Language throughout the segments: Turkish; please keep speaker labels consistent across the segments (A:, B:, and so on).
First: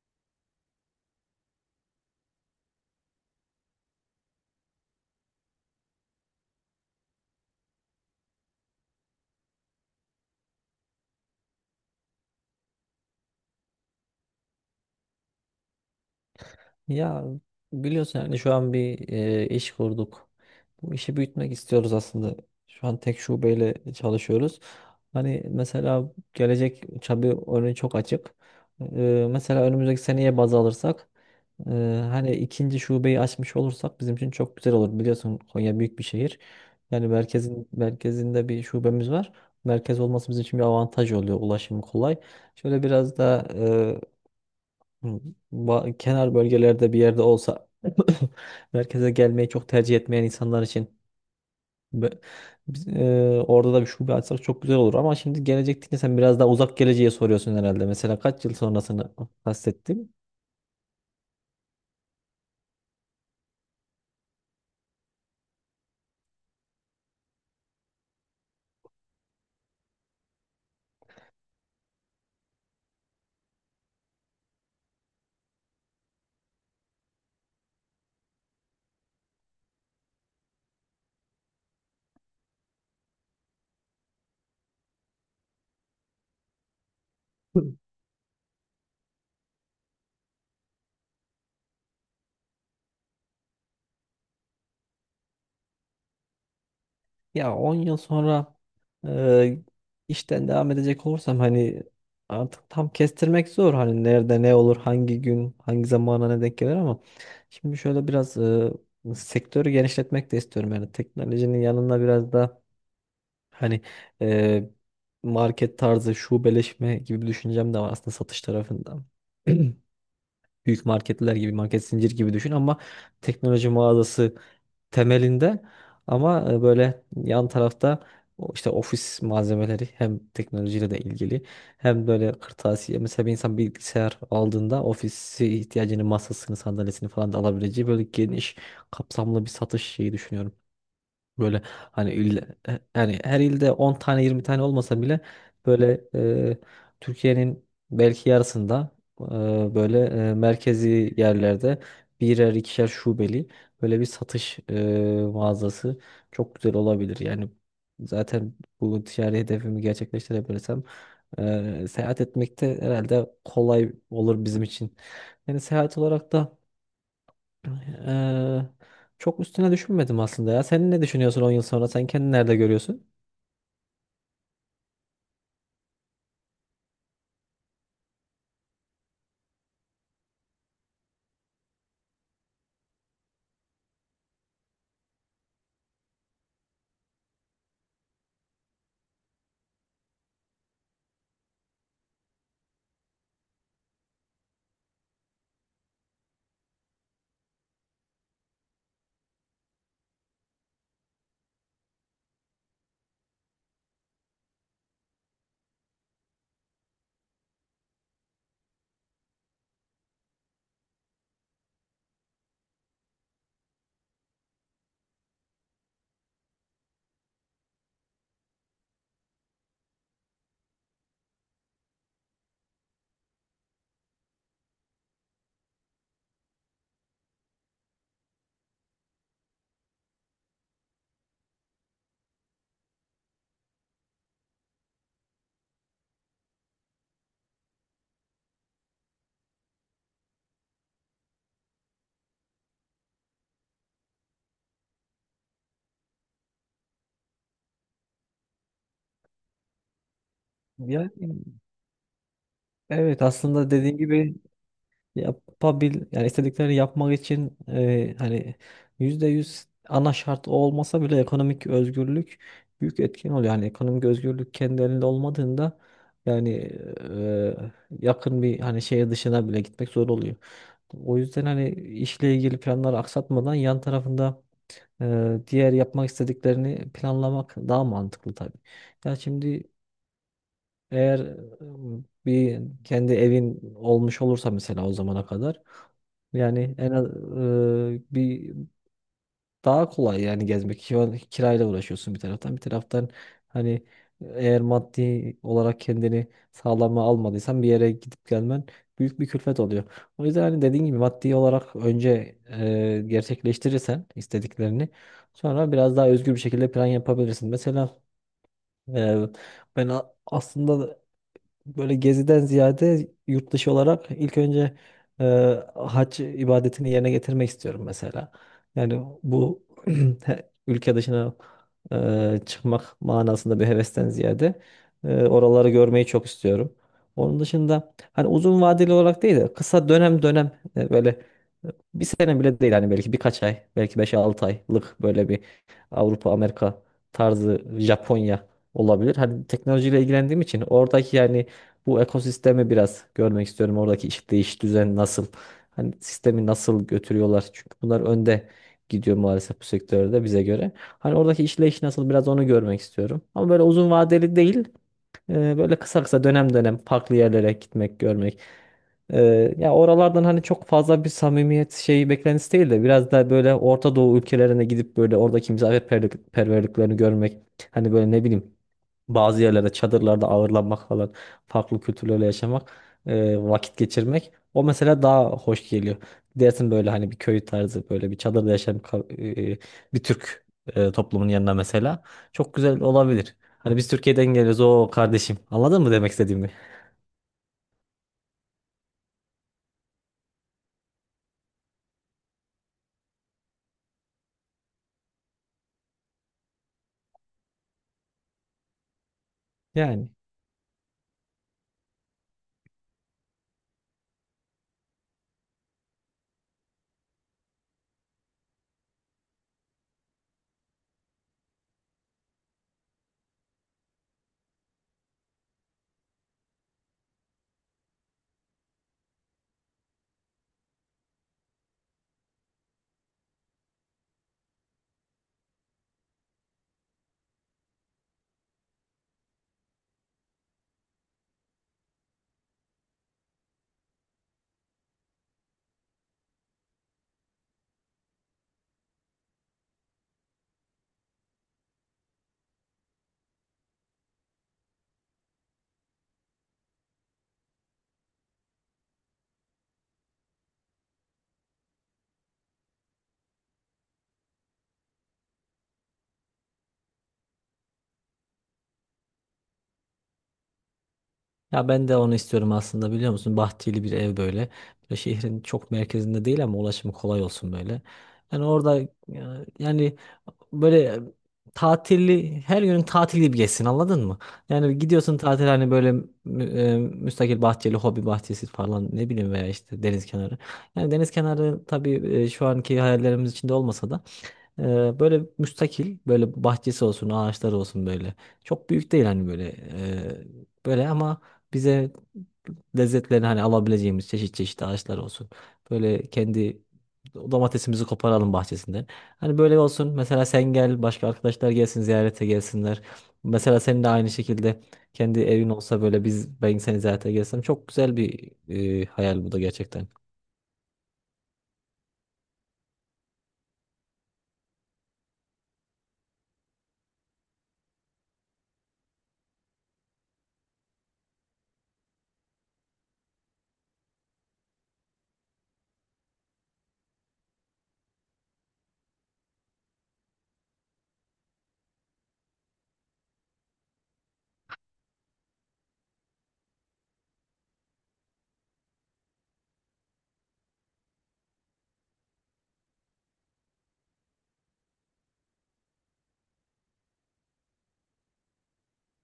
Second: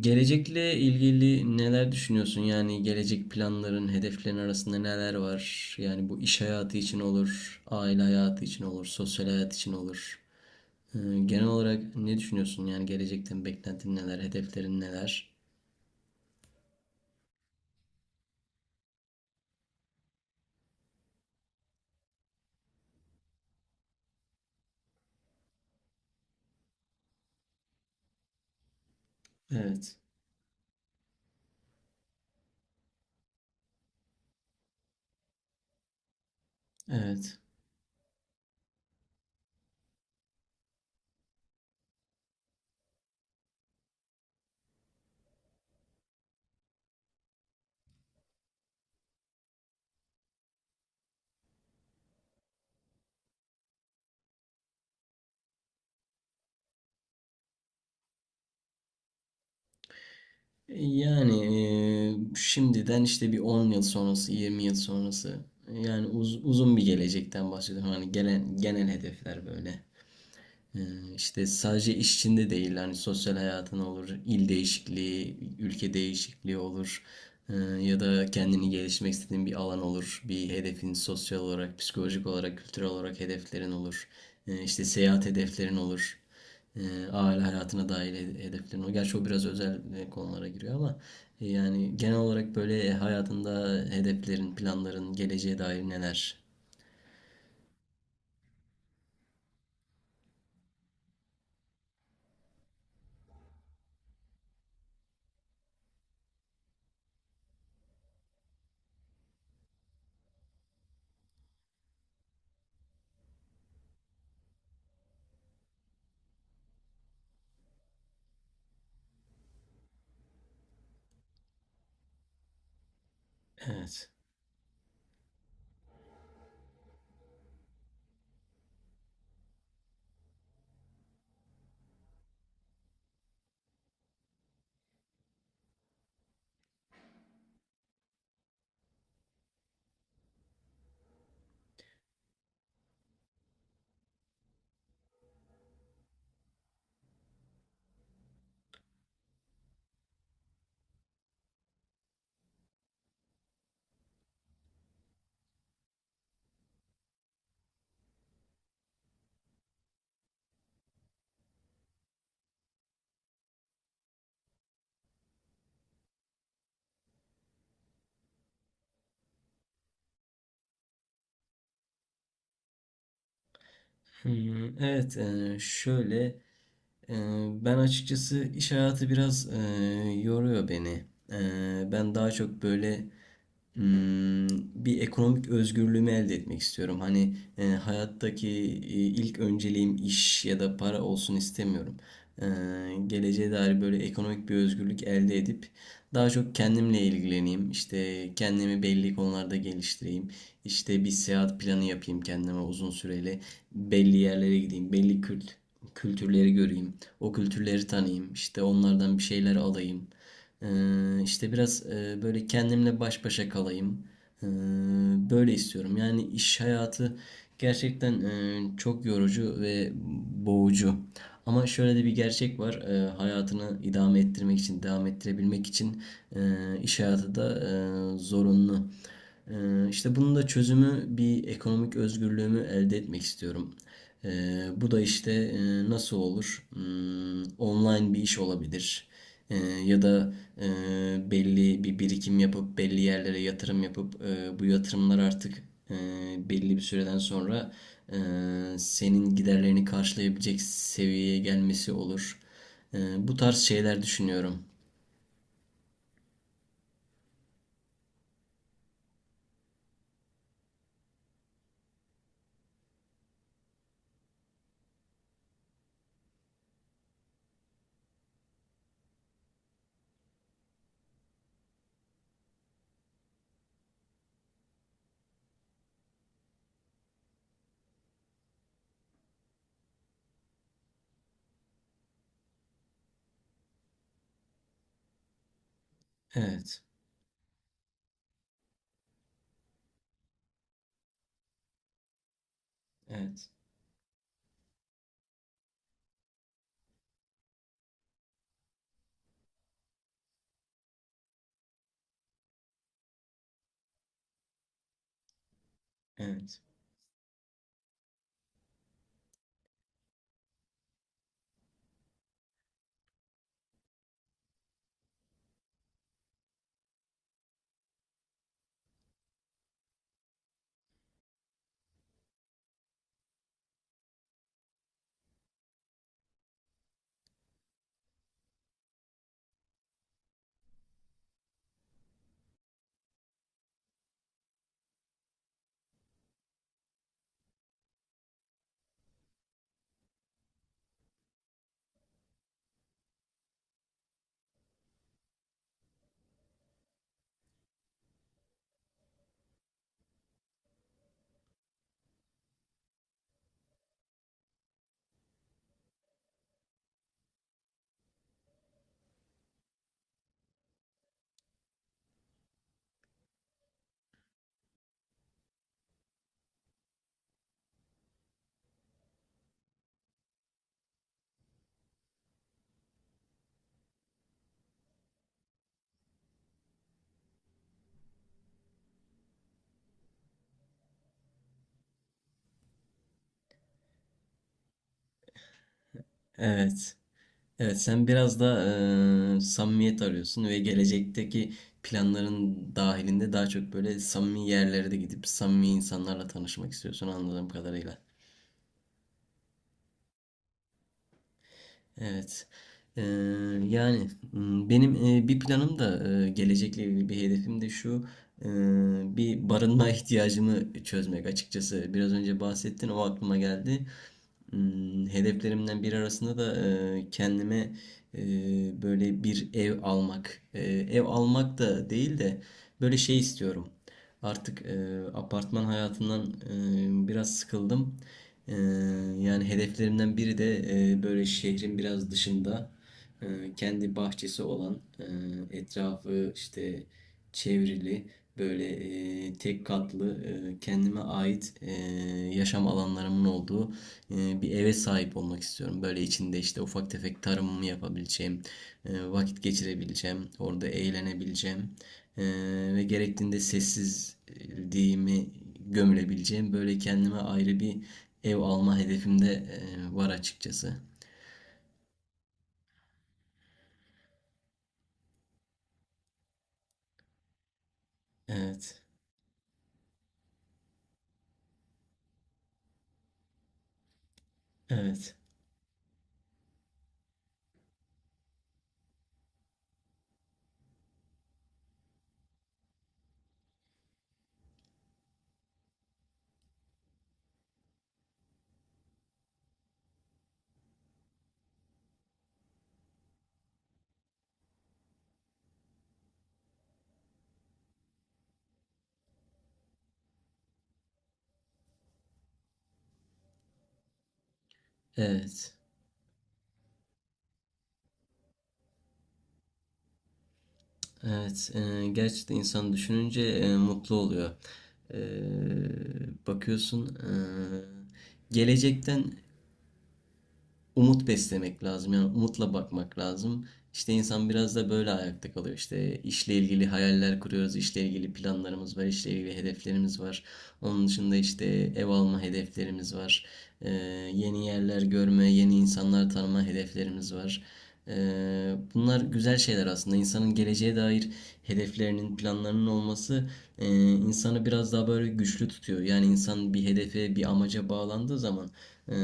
A: Gelecekle ilgili neler düşünüyorsun? Yani gelecek planların, hedeflerin arasında neler var? Yani bu iş hayatı için olur, aile hayatı için olur, sosyal hayat için olur. Ee, Genel olarak ne düşünüyorsun? Yani gelecekten beklentin neler, hedeflerin neler?
B: Ya biliyorsun yani şu an bir iş kurduk. Bu işi büyütmek istiyoruz aslında. Şu an tek şubeyle çalışıyoruz. Hani mesela gelecek tabii önü çok açık. Mesela
A: Evet,
B: önümüzdeki seneye baz alırsak e, hani ikinci şubeyi açmış olursak bizim için çok güzel olur. Biliyorsun Konya büyük bir şehir. Yani
A: evet.
B: merkezin merkezinde bir şubemiz var. Merkez olması bizim için bir avantaj oluyor. Ulaşım kolay. Şöyle biraz da. Hı. Kenar bölgelerde bir yerde olsa merkeze gelmeyi çok tercih etmeyen insanlar için be- orada da bir şube açsak çok güzel olur ama şimdi gelecek deyince sen biraz daha uzak geleceğe soruyorsun herhalde. Mesela kaç yıl sonrasını kastettim?
A: Yani şimdiden işte bir 10 yıl sonrası, 20 yıl sonrası. Yani uzun bir gelecekten bahsediyorum. Hani gelen genel hedefler böyle. İşte sadece iş içinde değil, hani sosyal hayatın olur, il değişikliği, ülke değişikliği olur. Ya da kendini gelişmek istediğin bir alan olur, bir hedefin sosyal olarak, psikolojik olarak, kültürel olarak hedeflerin olur, işte seyahat hedeflerin olur, aile hayatına dair hedeflerin olur. Gerçi o biraz özel konulara giriyor ama yani genel olarak böyle hayatında hedeflerin, planların, geleceğe dair neler?
B: Ya 10 yıl sonra e, işten devam edecek olursam hani artık tam kestirmek zor, hani nerede ne olur, hangi gün hangi zamana ne denk gelir ama şimdi şöyle biraz sektörü genişletmek de istiyorum. Yani teknolojinin yanında biraz da hani e, market tarzı şubeleşme gibi bir düşüncem de var aslında satış tarafında. Büyük marketler gibi, market zincir gibi düşün ama teknoloji
A: Evet.
B: mağazası temelinde. Ama böyle yan tarafta o işte ofis malzemeleri, hem teknolojiyle de ilgili hem böyle kırtasiye. Mesela bir insan bilgisayar aldığında ofisi ihtiyacını, masasını, sandalyesini falan da alabileceği böyle geniş kapsamlı bir satış şeyi düşünüyorum. Böyle hani il, yani her ilde 10 tane 20 tane olmasa bile böyle e, Türkiye'nin belki yarısında e, böyle merkezi yerlerde birer ikişer şubeli böyle bir satış mağazası çok güzel olabilir. Yani zaten bu ticari hedefimi gerçekleştirebilirsem seyahat etmek de herhalde kolay olur bizim için. Yani seyahat olarak da Eee, çok üstüne düşünmedim aslında ya. Sen ne düşünüyorsun 10 yıl sonra? Sen kendini nerede görüyorsun?
A: Hmm, evet, şöyle. Ee, Ben açıkçası iş hayatı biraz yoruyor beni. Ben daha çok böyle, Hmm, bir ekonomik özgürlüğümü elde etmek istiyorum. Hani hayattaki ilk önceliğim iş ya da para olsun istemiyorum. E, Geleceğe dair böyle ekonomik bir özgürlük elde edip daha çok kendimle ilgileneyim. İşte kendimi belli konularda geliştireyim. İşte bir seyahat planı yapayım kendime uzun süreli. Belli yerlere gideyim, belli kült kültürleri göreyim. O kültürleri tanıyayım. İşte onlardan bir şeyler alayım. İşte biraz böyle kendimle baş başa kalayım. Ee, Böyle istiyorum. Yani iş hayatı gerçekten çok yorucu ve boğucu. Ama şöyle de bir gerçek var. Hayatını idame ettirmek için, devam ettirebilmek için e, iş hayatı da zorunlu. İşte bunun da çözümü bir ekonomik özgürlüğümü elde etmek istiyorum. Bu da işte nasıl olur? Online bir iş olabilir. Ya da belli bir birikim yapıp belli yerlere yatırım yapıp bu yatırımlar artık e, belli bir süreden sonra senin giderlerini karşılayabilecek
B: Yani
A: seviyeye gelmesi olur.
B: evet,
A: Bu tarz
B: aslında dediğin
A: şeyler
B: gibi
A: düşünüyorum.
B: yapabil, yani istediklerini yapmak için, hani %100 ana şart o olmasa bile ekonomik özgürlük büyük etken oluyor. Yani ekonomik özgürlük kendi elinde olmadığında yani e, yakın bir, hani şehir dışına bile gitmek zor oluyor. O yüzden hani işle ilgili planları aksatmadan yan tarafında diğer yapmak istediklerini planlamak daha mantıklı tabii. Ya şimdi eğer bir kendi evin olmuş olursa mesela o zamana kadar yani
A: Evet,
B: en az bir daha kolay yani gezmek. Şu kirayla uğraşıyorsun bir taraftan. Bir taraftan
A: evet,
B: hani eğer maddi olarak kendini sağlama almadıysan bir yere gidip gelmen büyük bir külfet oluyor. O yüzden hani dediğin gibi maddi olarak önce gerçekleştirirsen istediklerini sonra biraz daha özgür bir
A: evet,
B: şekilde plan yapabilirsin. Mesela e, aslında böyle geziden ziyade yurt dışı olarak ilk önce e, hac ibadetini yerine getirmek istiyorum mesela. Yani bu ülke dışına çıkmak manasında bir hevesten ziyade oraları görmeyi çok istiyorum. Onun dışında hani uzun vadeli olarak değil de kısa dönem dönem, böyle e, bir sene bile değil, hani belki birkaç ay, belki beş 6 aylık böyle bir Avrupa, Amerika tarzı, Japonya olabilir. Hani teknolojiyle ilgilendiğim için oradaki, yani bu ekosistemi biraz görmek istiyorum. Oradaki işte iş düzen nasıl? Hani sistemi nasıl götürüyorlar? Çünkü bunlar önde gidiyor maalesef bu sektörde bize göre. Hani oradaki işleyiş nasıl, biraz onu görmek istiyorum. Ama böyle uzun vadeli değil. Böyle kısa kısa dönem dönem farklı yerlere gitmek, görmek. E, Ya oralardan hani çok fazla bir samimiyet şeyi beklentisi değil de biraz da böyle Orta Doğu ülkelerine gidip böyle oradaki misafirperverliklerini görmek. Hani böyle ne bileyim, bazı yerlerde çadırlarda ağırlanmak falan, farklı kültürlerle yaşamak, vakit geçirmek. O mesela daha hoş geliyor. Dersin böyle hani bir köy tarzı, böyle bir çadırda yaşayan bir Türk toplumun yanına mesela. Çok güzel olabilir. Hani biz Türkiye'den geliyoruz o kardeşim. Anladın mı demek istediğimi?
A: evet. Evet, sen biraz da samimiyet arıyorsun ve gelecekteki planların dahilinde daha çok böyle samimi yerlere de gidip samimi insanlarla tanışmak istiyorsun, anladığım kadarıyla.
B: Yani.
A: Evet. Ee, Yani benim bir planım da gelecekle ilgili bir hedefim de şu: e, bir barınma ihtiyacımı çözmek açıkçası. Biraz önce bahsettin, o aklıma geldi. Hedeflerimden biri arasında da kendime e, böyle bir ev almak. Ev almak da değil de böyle şey istiyorum. Artık apartman hayatından biraz sıkıldım. E, Yani hedeflerimden biri de böyle şehrin biraz dışında e, kendi bahçesi olan, etrafı işte çevrili, böyle tek katlı, kendime ait, yaşam alanlarımın olduğu bir eve sahip olmak istiyorum. Böyle içinde işte ufak tefek tarımımı yapabileceğim, vakit geçirebileceğim, orada eğlenebileceğim. Ve gerektiğinde sessizliğimi gömülebileceğim böyle kendime ayrı bir ev alma hedefim de var açıkçası.
B: Ya ben de onu istiyorum aslında, biliyor musun? Bahçeli bir ev böyle. Böyle şehrin çok merkezinde değil ama ulaşımı kolay olsun böyle. Yani orada
A: Evet,
B: yani böyle tatilli, her günün tatili gibi geçsin, anladın mı? Yani
A: evet,
B: gidiyorsun tatil, hani böyle müstakil bahçeli, hobi bahçesi falan, ne bileyim, veya işte deniz kenarı. Yani deniz kenarı tabii şu anki hayallerimiz içinde olmasa da böyle müstakil, böyle bahçesi olsun, ağaçları olsun böyle. Çok büyük değil, hani böyle böyle, ama bize lezzetlerini hani alabileceğimiz çeşit çeşit ağaçlar olsun. Böyle kendi domatesimizi koparalım bahçesinden. Hani böyle olsun. Mesela sen gel, başka arkadaşlar gelsin, ziyarete gelsinler. Mesela senin de aynı şekilde kendi evin
A: evet,
B: olsa böyle ben seni ziyarete gelsem çok güzel bir hayal bu da, gerçekten.
A: evet. Gerçekten insan düşününce mutlu oluyor. Bakıyorsun, gelecekten umut beslemek lazım. Yani umutla bakmak lazım. İşte insan biraz da böyle ayakta kalıyor. İşte işle ilgili hayaller kuruyoruz, işle ilgili planlarımız var, işle ilgili hedeflerimiz var. Onun dışında işte ev alma hedeflerimiz var. Ee, Yeni yerler görme, yeni insanlar tanıma hedeflerimiz var. Bunlar güzel şeyler aslında. İnsanın geleceğe dair hedeflerinin, planlarının olması e, insanı biraz daha böyle güçlü tutuyor. Yani insan bir hedefe, bir amaca bağlandığı zaman e,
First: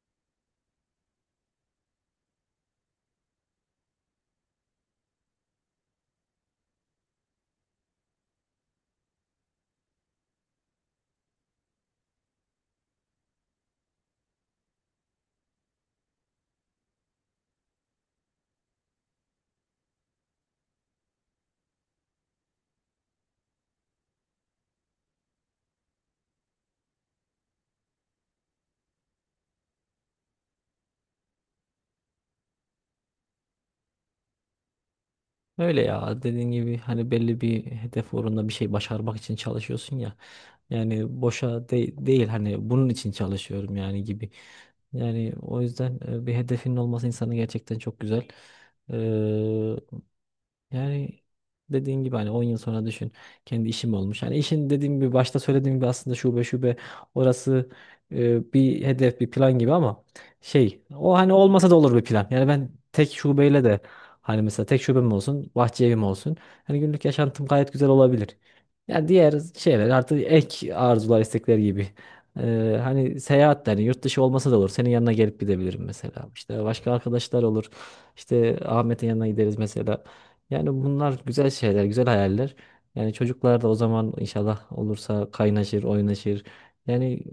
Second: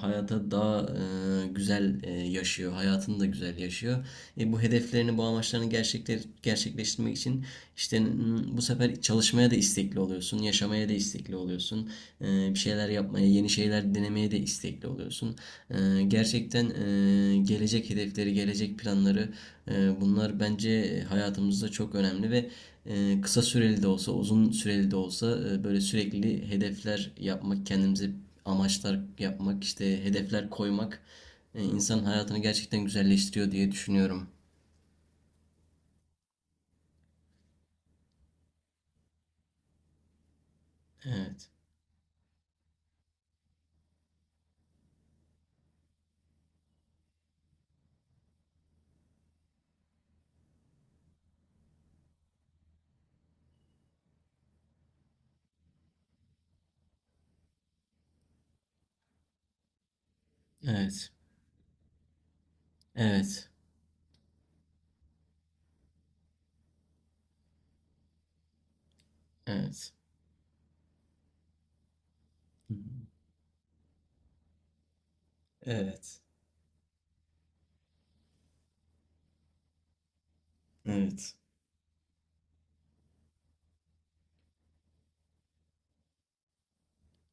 A: hayata daha güzel yaşıyor, hayatını da güzel yaşıyor. Bu hedeflerini, bu amaçlarını gerçekler, gerçekleştirmek için işte bu sefer çalışmaya da istekli oluyorsun, yaşamaya da istekli oluyorsun. Bir şeyler yapmaya, yeni şeyler denemeye de istekli oluyorsun. Gerçekten gelecek hedefleri, gelecek planları, bunlar bence hayatımızda çok önemli ve kısa süreli de olsa, uzun süreli de olsa böyle sürekli hedefler yapmak, kendimize amaçlar yapmak, işte hedefler koymak insanın hayatını gerçekten güzelleştiriyor diye düşünüyorum.
B: Öyle, ya dediğin gibi hani belli bir hedef uğrunda bir şey başarmak için çalışıyorsun ya. Yani
A: Evet.
B: boşa değil, hani bunun için çalışıyorum yani, gibi. Yani o yüzden bir hedefinin olması insanı gerçekten çok güzel. Yani dediğin gibi hani 10 yıl sonra düşün, kendi işim olmuş. Hani işin dediğim gibi, başta söylediğim gibi aslında şube şube orası bir hedef, bir plan gibi ama şey,
A: Evet.
B: o hani olmasa da olur bir plan. Yani ben tek
A: Evet.
B: şubeyle de hani, mesela tek şubem olsun, bahçe evim olsun. Hani günlük yaşantım gayet güzel olabilir. Yani diğer şeyler
A: Evet.
B: artık ek arzular, istekler gibi. Hani seyahat de hani yurt dışı olmasa da olur. Senin yanına gelip gidebilirim
A: Evet.
B: mesela. İşte başka arkadaşlar olur. İşte Ahmet'in yanına gideriz mesela. Yani bunlar
A: Evet.
B: güzel şeyler, güzel hayaller. Yani çocuklar da o zaman inşallah olursa kaynaşır, oynaşır. Yani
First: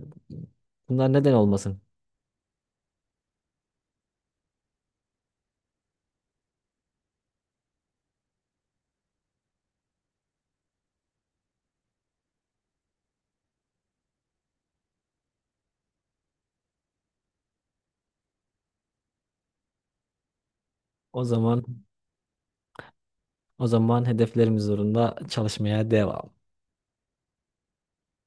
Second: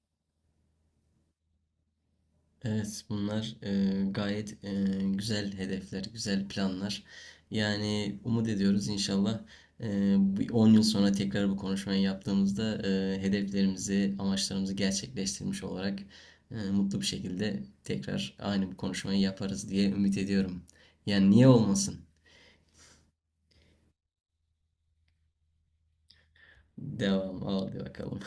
B: bunlar neden olmasın?
A: Evet, bunlar gayet güzel hedefler, güzel planlar. Yani umut ediyoruz, inşallah bir 10 yıl sonra tekrar bu konuşmayı yaptığımızda hedeflerimizi, amaçlarımızı gerçekleştirmiş olarak mutlu bir şekilde tekrar aynı bu konuşmayı yaparız diye ümit ediyorum.
B: O
A: Yani niye
B: zaman
A: olmasın?
B: o zaman hedeflerimiz uğrunda çalışmaya devam.
A: Devam, hadi bakalım.